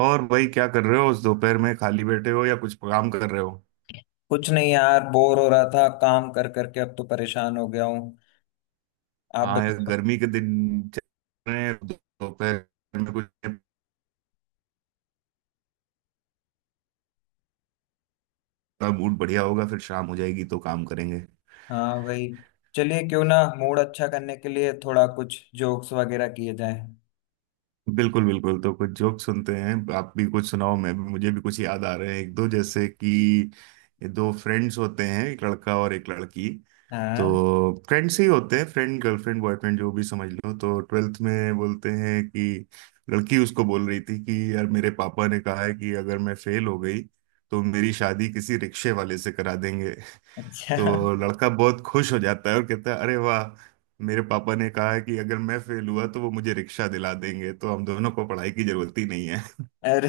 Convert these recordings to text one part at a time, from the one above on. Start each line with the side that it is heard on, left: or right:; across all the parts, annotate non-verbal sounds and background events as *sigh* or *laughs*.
right: और भाई क्या कर रहे हो? उस दोपहर में खाली बैठे हो या कुछ काम कर रहे हो?
left: कुछ नहीं यार, बोर हो रहा था। काम कर करके अब तो परेशान हो गया हूँ। आप
right: हाँ यार,
left: बताओ।
right: गर्मी के दिन चल रहे हैं, दोपहर में कुछ का मूड बढ़िया होगा, फिर शाम हो जाएगी तो काम करेंगे।
left: हाँ, वही। चलिए, क्यों ना मूड अच्छा करने के लिए थोड़ा कुछ जोक्स वगैरह किए जाए।
right: बिल्कुल बिल्कुल, तो कुछ जोक सुनते हैं। आप भी कुछ सुनाओ, मैं भी, मुझे भी कुछ याद आ रहे हैं एक दो। जैसे कि ये दो फ्रेंड्स होते हैं, एक लड़का और एक लड़की।
left: हाँ।
right: तो फ्रेंड्स ही होते हैं, फ्रेंड, गर्लफ्रेंड, बॉयफ्रेंड जो भी समझ लो। तो ट्वेल्थ में बोलते हैं कि लड़की उसको बोल रही थी कि यार मेरे पापा ने कहा है कि अगर मैं फेल हो गई तो मेरी शादी किसी रिक्शे वाले से करा देंगे।
left: अच्छा।
right: *laughs*
left: *laughs*
right: तो लड़का बहुत खुश हो जाता है और कहता है अरे वाह, मेरे पापा ने कहा है कि अगर मैं फेल हुआ तो वो मुझे रिक्शा दिला देंगे, तो हम दोनों को पढ़ाई की जरूरत ही नहीं है।
left: अरे।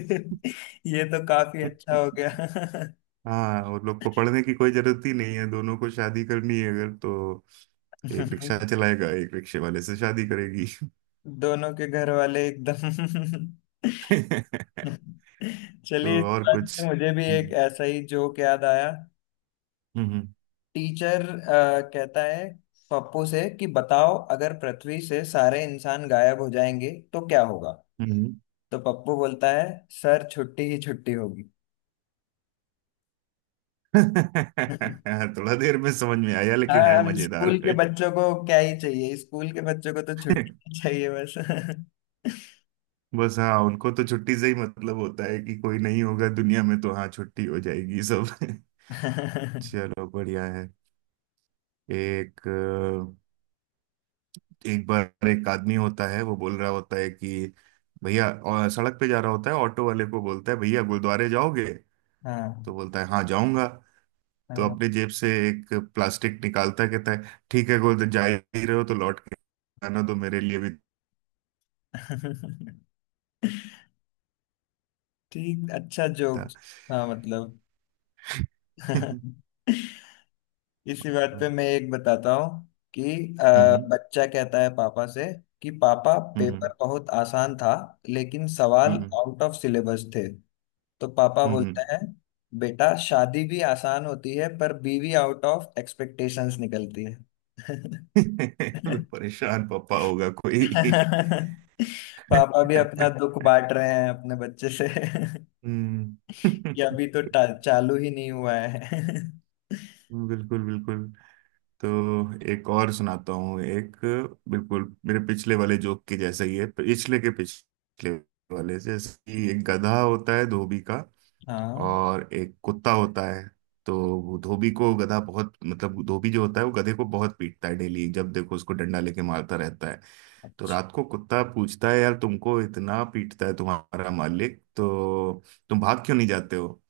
left: *laughs* ये तो काफी अच्छा हो
right: *laughs*
left: गया।
right: हाँ, उन लोग को पढ़ने की कोई जरूरत ही नहीं है, दोनों को शादी करनी है अगर, तो एक
left: *laughs*
right: रिक्शा चलाएगा, एक रिक्शे वाले से शादी करेगी।
left: दोनों के घर वाले एकदम।
right: *laughs*
left: *laughs*
right: तो
left: चलिए, इस
right: और
left: बात
right: कुछ।
left: से मुझे भी एक
right: हम्म,
left: ऐसा ही जोक याद आया।
right: हम्म,
left: टीचर कहता है पप्पू से कि बताओ, अगर पृथ्वी से सारे इंसान गायब हो जाएंगे तो क्या होगा।
right: हम्म।
left: तो पप्पू बोलता है, सर छुट्टी ही छुट्टी होगी।
right: *laughs*
left: *laughs*
right: थोड़ा देर में समझ में आया लेकिन
left: हाँ,
right: है
left: हम स्कूल
right: मजेदार।
left: के
right: *laughs*
left: बच्चों को क्या ही चाहिए। स्कूल के बच्चों को तो छुट्टी ही चाहिए बस।
right: बस, हाँ उनको तो छुट्टी से ही मतलब होता है कि कोई नहीं होगा दुनिया में तो हाँ छुट्टी हो जाएगी सब। *laughs*
left: *laughs* हाँ,
right: चलो बढ़िया है। एक अ, एक बार एक आदमी होता है, वो बोल रहा होता है कि भैया, और सड़क पे जा रहा होता है, ऑटो वाले को बोलता है भैया गुरुद्वारे जाओगे? तो बोलता है हाँ जाऊंगा। तो
left: हाँ।
right: अपने जेब से एक प्लास्टिक निकालता है, कहता है ठीक है गुरुद्वारे जा ही रहे हो तो लौट के आना, तो मेरे लिए भी।
left: *laughs* ठीक, अच्छा
right: था।
left: जोक्स। हाँ, मतलब।
right: *laughs*
left: *laughs* इसी बात
right: हम्म,
left: पे मैं एक बताता हूँ कि अ,
right: हम्म,
left: बच्चा कहता है पापा से कि पापा, पेपर बहुत आसान था, लेकिन सवाल
right: हम्म, हम्म,
left: आउट ऑफ सिलेबस थे। तो पापा
right: हम्म।
left: बोलता है, बेटा शादी भी आसान होती है पर बीवी आउट ऑफ एक्सपेक्टेशंस निकलती है। *laughs*
right: *laughs* परेशान पापा होगा कोई।
left: पापा भी अपना
right: *laughs* हम्म।
left: दुख बांट रहे हैं अपने बच्चे से। *laughs* कि अभी
right: *laughs*
left: तो चालू ही नहीं हुआ है। *laughs*
right: बिल्कुल बिल्कुल, तो एक और सुनाता हूँ। एक बिल्कुल मेरे पिछले वाले जोक के जैसा ही है, पिछले के पिछले वाले से। जैसे कि एक गधा होता है धोबी का
left: हाँ।
right: और एक कुत्ता होता है। तो वो धोबी को गधा बहुत, मतलब धोबी जो होता है वो गधे को बहुत पीटता है डेली, जब देखो उसको डंडा लेके मारता रहता है। तो
left: अच्छा।
right: रात को कुत्ता पूछता है यार तुमको इतना पीटता है तुम्हारा मालिक तो तुम भाग क्यों नहीं जाते हो?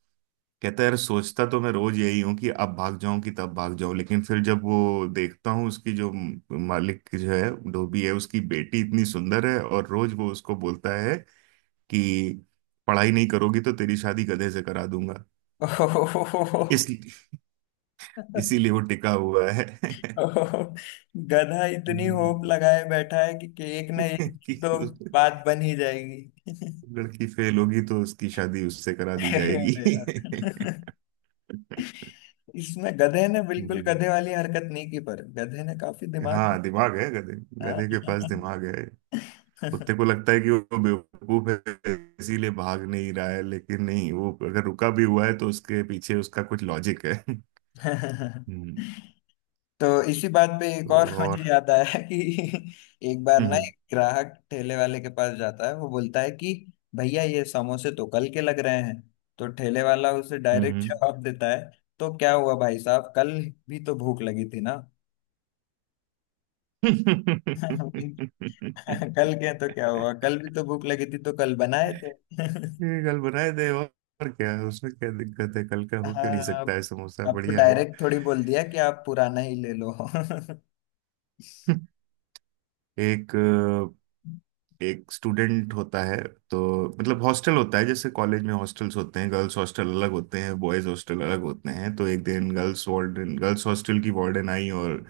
right: कहता है यार सोचता तो मैं रोज यही हूँ कि अब भाग जाऊं कि तब भाग जाऊं, लेकिन फिर जब वो देखता हूँ उसकी जो मालिक जो है धोबी है, उसकी बेटी इतनी सुंदर है और रोज वो उसको बोलता है कि पढ़ाई नहीं करोगी तो तेरी शादी गधे से करा दूंगा। इस
left: *laughs*
right: इसीलिए वो टिका हुआ है।
left: *laughs*
right: *laughs*
left: ओहो, गधा इतनी होप लगाए बैठा है कि एक ना एक दिन
right: कि
left: तो
right: उस-
left: बात बन ही जाएगी।
right: लड़की फेल होगी तो उसकी शादी उससे करा
left: *laughs*
right: दी
left: अरे
right: जाएगी।
left: यार,
right: *laughs*
left: इसमें गधे ने बिल्कुल
right: हम्म,
left: गधे वाली हरकत नहीं की, पर गधे ने काफी दिमाग।
right: हाँ दिमाग है गधे।
left: हाँ।
right: गधे के पास दिमाग है। कुत्ते को लगता है कि वो बेवकूफ है इसीलिए भाग नहीं रहा है, लेकिन नहीं, वो अगर रुका भी हुआ है तो उसके पीछे उसका कुछ लॉजिक है। हम्म।
left: *laughs* तो इसी बात पे एक और
right: तो
left: *laughs*
right: और।
left: मुझे याद आया कि एक बार ना,
right: हम्म,
left: एक ग्राहक ठेले वाले के पास जाता है। वो बोलता है कि भैया, ये समोसे तो कल के लग रहे हैं। तो ठेले वाला उसे डायरेक्ट
right: हम्म।
left: जवाब देता है, तो क्या हुआ भाई साहब, कल भी तो भूख लगी थी ना। *laughs*
right: *laughs*
left: कल के तो क्या हुआ, कल भी तो भूख लगी थी, तो कल बनाए तो। *laughs*
right: ये कल बनाए दे। और क्या है, उसमें क्या दिक्कत है, कल का हो क्यों नहीं
left: हाँ।
right: सकता
left: आप,
right: है, समोसा
left: आपको
right: बढ़िया है।
left: डायरेक्ट थोड़ी बोल दिया कि आप पुराना ही ले लो। *laughs*
right: *laughs* एक एक स्टूडेंट होता है। तो मतलब हॉस्टल होता है, जैसे कॉलेज में हॉस्टल्स होते हैं, गर्ल्स हॉस्टल अलग होते हैं, बॉयज हॉस्टल अलग होते हैं। तो एक दिन गर्ल्स वार्डन, गर्ल्स हॉस्टल की वार्डन आई और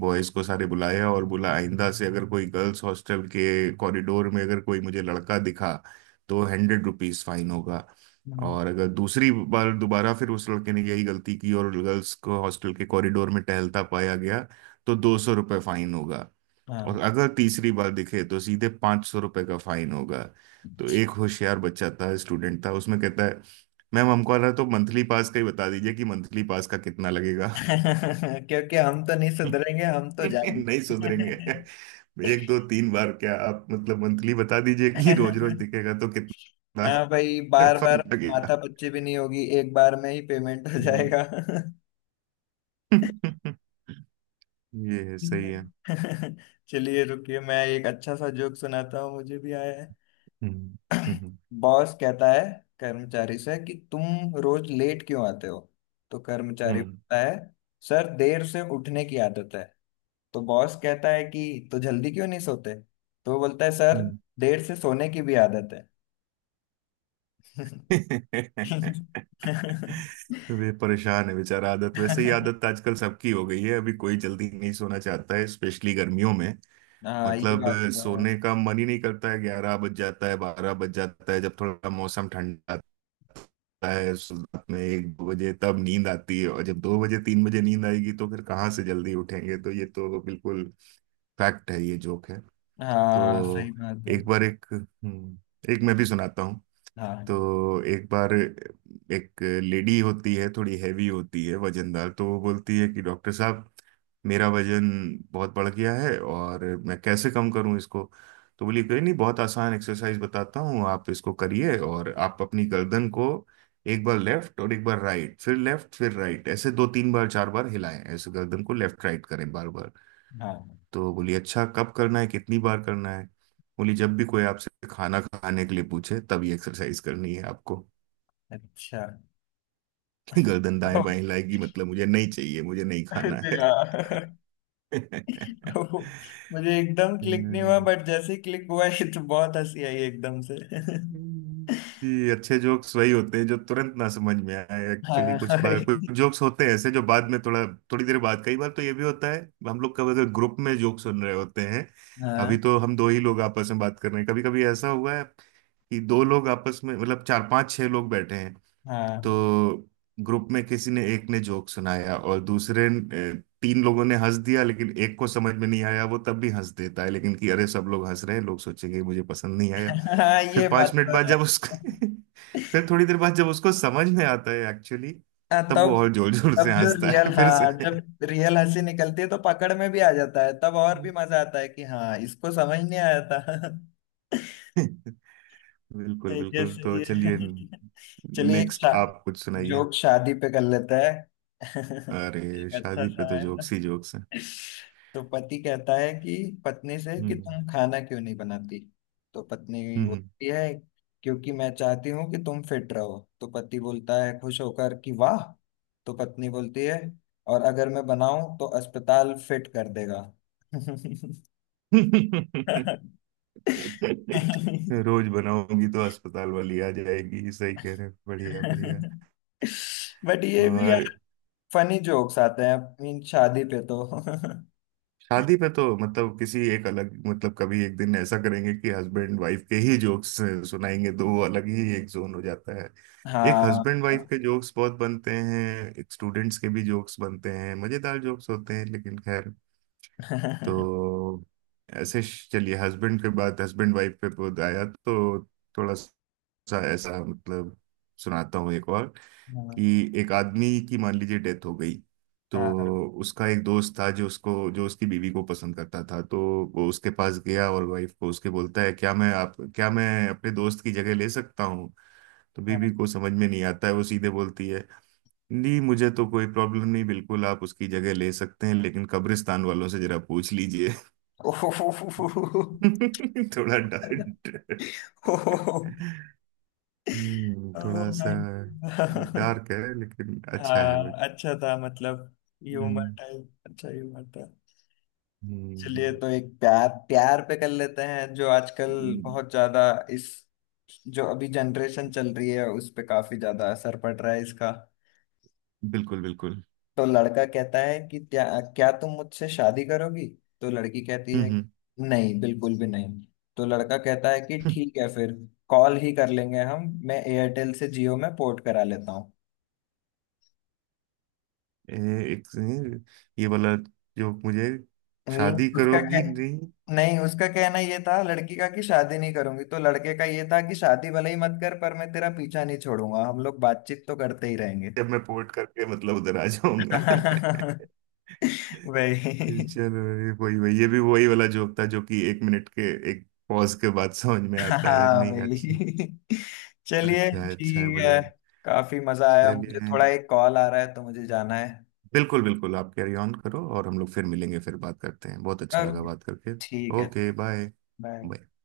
right: बॉयज को सारे बुलाया और बोला आइंदा से अगर कोई गर्ल्स हॉस्टल के कॉरिडोर में अगर कोई मुझे लड़का दिखा तो 100 रुपीज फाइन होगा।
left: हम्म,
right: और अगर दूसरी बार दोबारा फिर उस लड़के ने यही गलती की और गर्ल्स को हॉस्टल के कॉरिडोर में टहलता पाया गया तो 200 रुपये फाइन होगा। और
left: हाँ।
right: अगर तीसरी बार दिखे तो सीधे 500 रुपए का फाइन होगा। तो एक होशियार बच्चा था, स्टूडेंट था उसमें, कहता है मैम हमको आ रहा है, तो मंथली पास का ही बता दीजिए कि मंथली पास का कितना लगेगा।
left: *laughs* क्योंकि हम तो नहीं
right: *laughs*
left: सुधरेंगे, हम तो
right: नहीं
left: जाएंगे।
right: सुधरेंगे। एक दो तीन बार क्या, आप मतलब मंथली बता दीजिए कि रोज रोज
left: *laughs*
right: दिखेगा तो कितना
left: हाँ भाई, बार
right: fine
left: बार माथा
right: लगेगा।
left: पच्ची भी नहीं होगी, एक बार में ही पेमेंट हो
right: हम्म।
left: जाएगा।
right: *laughs* ये है, सही है।
left: *laughs* चलिए, रुकिए, मैं एक अच्छा सा जोक सुनाता हूँ, मुझे भी आया है।
right: हम्म, हम्म,
left: बॉस कहता है कर्मचारी से कि तुम रोज लेट क्यों आते हो। तो कर्मचारी
right: हम्म,
left: बोलता है, सर देर से उठने की आदत है। तो बॉस कहता है कि तो जल्दी क्यों नहीं सोते। तो वो बोलता है, सर
right: हम्म।
left: देर से सोने की भी आदत है।
right: *laughs*
left: *laughs* *laughs*
right: वे परेशान है बेचारा, आदत। वैसे ही
left: हाँ,
right: आदत आजकल सबकी हो गई है, अभी कोई जल्दी नहीं सोना चाहता है, स्पेशली गर्मियों में।
left: ये
right: मतलब
left: बात तो है।
right: सोने का मन ही नहीं करता है। 11 बज जाता है, 12 बज जाता है, जब थोड़ा मौसम ठंडा आता है रात में एक दो बजे तब नींद आती है। और जब दो बजे तीन बजे नींद आएगी तो फिर कहाँ से जल्दी उठेंगे? तो ये तो बिल्कुल फैक्ट है, ये जोक है।
left: हाँ, सही
right: तो
left: बात है।
right: एक बार एक एक मैं भी सुनाता।
left: हाँ,
right: तो एक बार एक लेडी होती है, थोड़ी हैवी होती है, वजनदार। तो वो बोलती है कि डॉक्टर साहब मेरा वजन बहुत बढ़ गया है, और मैं कैसे कम करूं इसको? तो बोली कोई नहीं, बहुत आसान एक्सरसाइज बताता हूँ, आप इसको करिए। और आप अपनी गर्दन को एक बार लेफ्ट और एक बार राइट, फिर लेफ्ट फिर राइट, ऐसे दो तीन बार चार बार हिलाएं, ऐसे गर्दन को लेफ्ट राइट करें बार बार।
left: हाँ।
right: तो बोली अच्छा कब करना है, कितनी बार करना है? बोली जब भी कोई आपसे खाना खाने के लिए पूछे तब ये एक्सरसाइज करनी है आपको।
left: अच्छा।
right: *laughs* गर्दन
left: तो,
right: दाएं बाएं लाएगी मतलब मुझे नहीं चाहिए, मुझे नहीं खाना
left: अरे
right: है।
left: यार, तो
right: *laughs*
left: मुझे एकदम क्लिक नहीं हुआ,
right: हम्म,
left: बट जैसे ही क्लिक हुआ ये तो बहुत हंसी आई एकदम से।
right: जी, अच्छे जोक्स वही होते हैं जो तुरंत ना समझ में आए एक्चुअली।
left: हाँ,
right: कुछ
left: हाँ।
right: बार कुछ जोक्स होते हैं ऐसे जो बाद में थोड़ा, थोड़ी देर बाद, कई बार तो ये भी होता है, हम लोग कब अगर ग्रुप में जोक सुन रहे होते हैं,
left: हाँ,
right: अभी तो हम दो ही लोग आपस में बात कर रहे हैं, कभी कभी ऐसा हुआ है कि दो लोग आपस में मतलब चार पांच छह लोग बैठे हैं। तो ग्रुप में किसी ने, एक ने जोक सुनाया, और दूसरे तीन लोगों ने हंस दिया लेकिन एक को समझ में नहीं आया, वो तब भी हंस देता है लेकिन, कि अरे सब लोग हंस रहे हैं, लोग सोचेंगे मुझे पसंद नहीं आया।
left: हाँ,
right: फिर
left: ये
right: पांच
left: बात
right: मिनट
left: तो
right: बाद
left: है।
right: जब उसको *laughs* फिर थोड़ी देर बाद जब उसको समझ में आता है एक्चुअली,
left: हाँ,
right: तब वो
left: तब।
right: और जोर जोर
left: तब
right: से
left: जो
right: हंसता
left: रियल,
right: है फिर से।
left: हाँ,
right: *laughs*
left: जब रियल हंसी निकलती है तो पकड़ में भी आ जाता है। तब और भी मजा आता है कि हाँ, इसको समझ नहीं आया था। *laughs*
right: बिल्कुल
left: सही है,
right: बिल्कुल,
left: सही
right: तो चलिए,
left: है। *laughs* चलिए, एक
right: नेक्स्ट आप कुछ सुनाइए।
left: जोक शादी पे कर लेते हैं। *laughs*
right: अरे
left: एक अच्छा
right: शादी पे
left: सा
right: तो
left: है।
right: जोक्स ही जोक्स हैं।
left: *laughs* तो पति कहता है कि पत्नी से कि
right: हम्म,
left: तुम खाना क्यों नहीं बनाती। तो पत्नी बोलती है, क्योंकि मैं चाहती हूँ कि तुम फिट रहो। तो पति बोलता है खुश होकर कि वाह। तो पत्नी बोलती है, और अगर मैं बनाऊं तो अस्पताल फिट कर देगा।
right: हम्म।
left: *laughs*
right: *laughs* *laughs* रोज बनाऊंगी तो अस्पताल वाली आ जाएगी, सही कह रहे हैं, बढ़िया बढ़िया।
left: बट ये भी
right: और
left: यार फनी जोक्स आते हैं, मीन शादी पे तो। *laughs*
right: शादी पे तो मतलब किसी, एक अलग, मतलब कभी एक दिन ऐसा करेंगे कि हस्बैंड वाइफ के ही जोक्स सुनाएंगे, तो वो अलग ही एक जोन हो जाता है। एक
left: हाँ।
right: हस्बैंड वाइफ के जोक्स बहुत बनते हैं, एक स्टूडेंट्स के भी जोक्स बनते हैं, मजेदार जोक्स होते हैं लेकिन खैर।
left: *laughs* हाँ,
right: तो ऐसे चलिए, हस्बैंड के बाद, हस्बैंड वाइफ पे बहुत आया, तो थोड़ा सा ऐसा मतलब सुनाता हूँ एक और, कि एक आदमी की मान लीजिए डेथ हो गई। तो
left: हाँ,
right: उसका एक दोस्त था जो उसको, जो उसकी बीवी को पसंद करता था, तो वो उसके पास गया और वाइफ को उसके बोलता है क्या मैं, आप, क्या मैं अपने दोस्त की जगह ले सकता हूँ? तो
left: हाँ।
right: बीवी को समझ में नहीं आता है, वो सीधे बोलती है नहीं मुझे तो कोई प्रॉब्लम नहीं, बिल्कुल आप उसकी जगह ले सकते हैं, लेकिन कब्रिस्तान वालों से जरा पूछ लीजिए।
left: *laughs* ओहो
right: *laughs* थोड़ा डर। थोड़ा सा
left: माय। हाँ,
right: डार्क है लेकिन अच्छा है बट।
left: अच्छा था। मतलब ह्यूमर
right: हम्म,
left: टाइप, अच्छा ह्यूमर था। चलिए,
right: हम्म,
left: तो एक प्यार, प्यार पे कर लेते हैं जो आजकल
right: हम्म,
left: बहुत ज्यादा, इस जो अभी जनरेशन चल रही है उस पे काफी ज्यादा असर पड़ रहा है इसका।
right: बिल्कुल बिल्कुल।
left: तो लड़का कहता है कि क्या क्या तुम मुझसे शादी करोगी। तो लड़की कहती है,
right: हम्म,
left: नहीं, बिल्कुल भी नहीं। तो लड़का कहता है कि
right: हम्म।
left: ठीक है फिर, कॉल ही कर लेंगे हम, मैं एयरटेल से जियो में पोर्ट करा लेता हूँ।
right: *laughs* ए- एक ये वाला जो मुझे,
left: मीन
right: शादी
left: उसका
right: करोगी
left: कह,
right: नहीं?
left: नहीं, उसका कहना ये था लड़की का कि शादी नहीं करूंगी। तो लड़के का ये था कि शादी भले ही मत कर पर मैं तेरा पीछा नहीं छोड़ूंगा, हम लोग बातचीत तो करते ही रहेंगे।
right: जब मैं पोर्ट करके मतलब उधर आ जाऊंगा। *laughs*
left: *laughs* वही।
right: चलो, ये वही वही, ये भी वही वाला जोक था जो कि एक मिनट के, एक पॉज के बाद समझ में आता है।
left: हाँ
right: नहीं,
left: भाई।
right: अच्छा,
left: *laughs* चलिए,
right: अच्छा अच्छा,
left: ठीक है।
right: बढ़िया,
left: काफी मजा आया।
right: चलिए।
left: मुझे थोड़ा एक कॉल आ रहा है तो मुझे जाना है।
right: बिल्कुल बिल्कुल, आप कैरी ऑन करो और हम लोग फिर मिलेंगे, फिर बात करते हैं, बहुत अच्छा लगा
left: ओके।
right: बात करके।
left: ठीक है।
right: Okay, bye.
left: बाय।
right: बाय।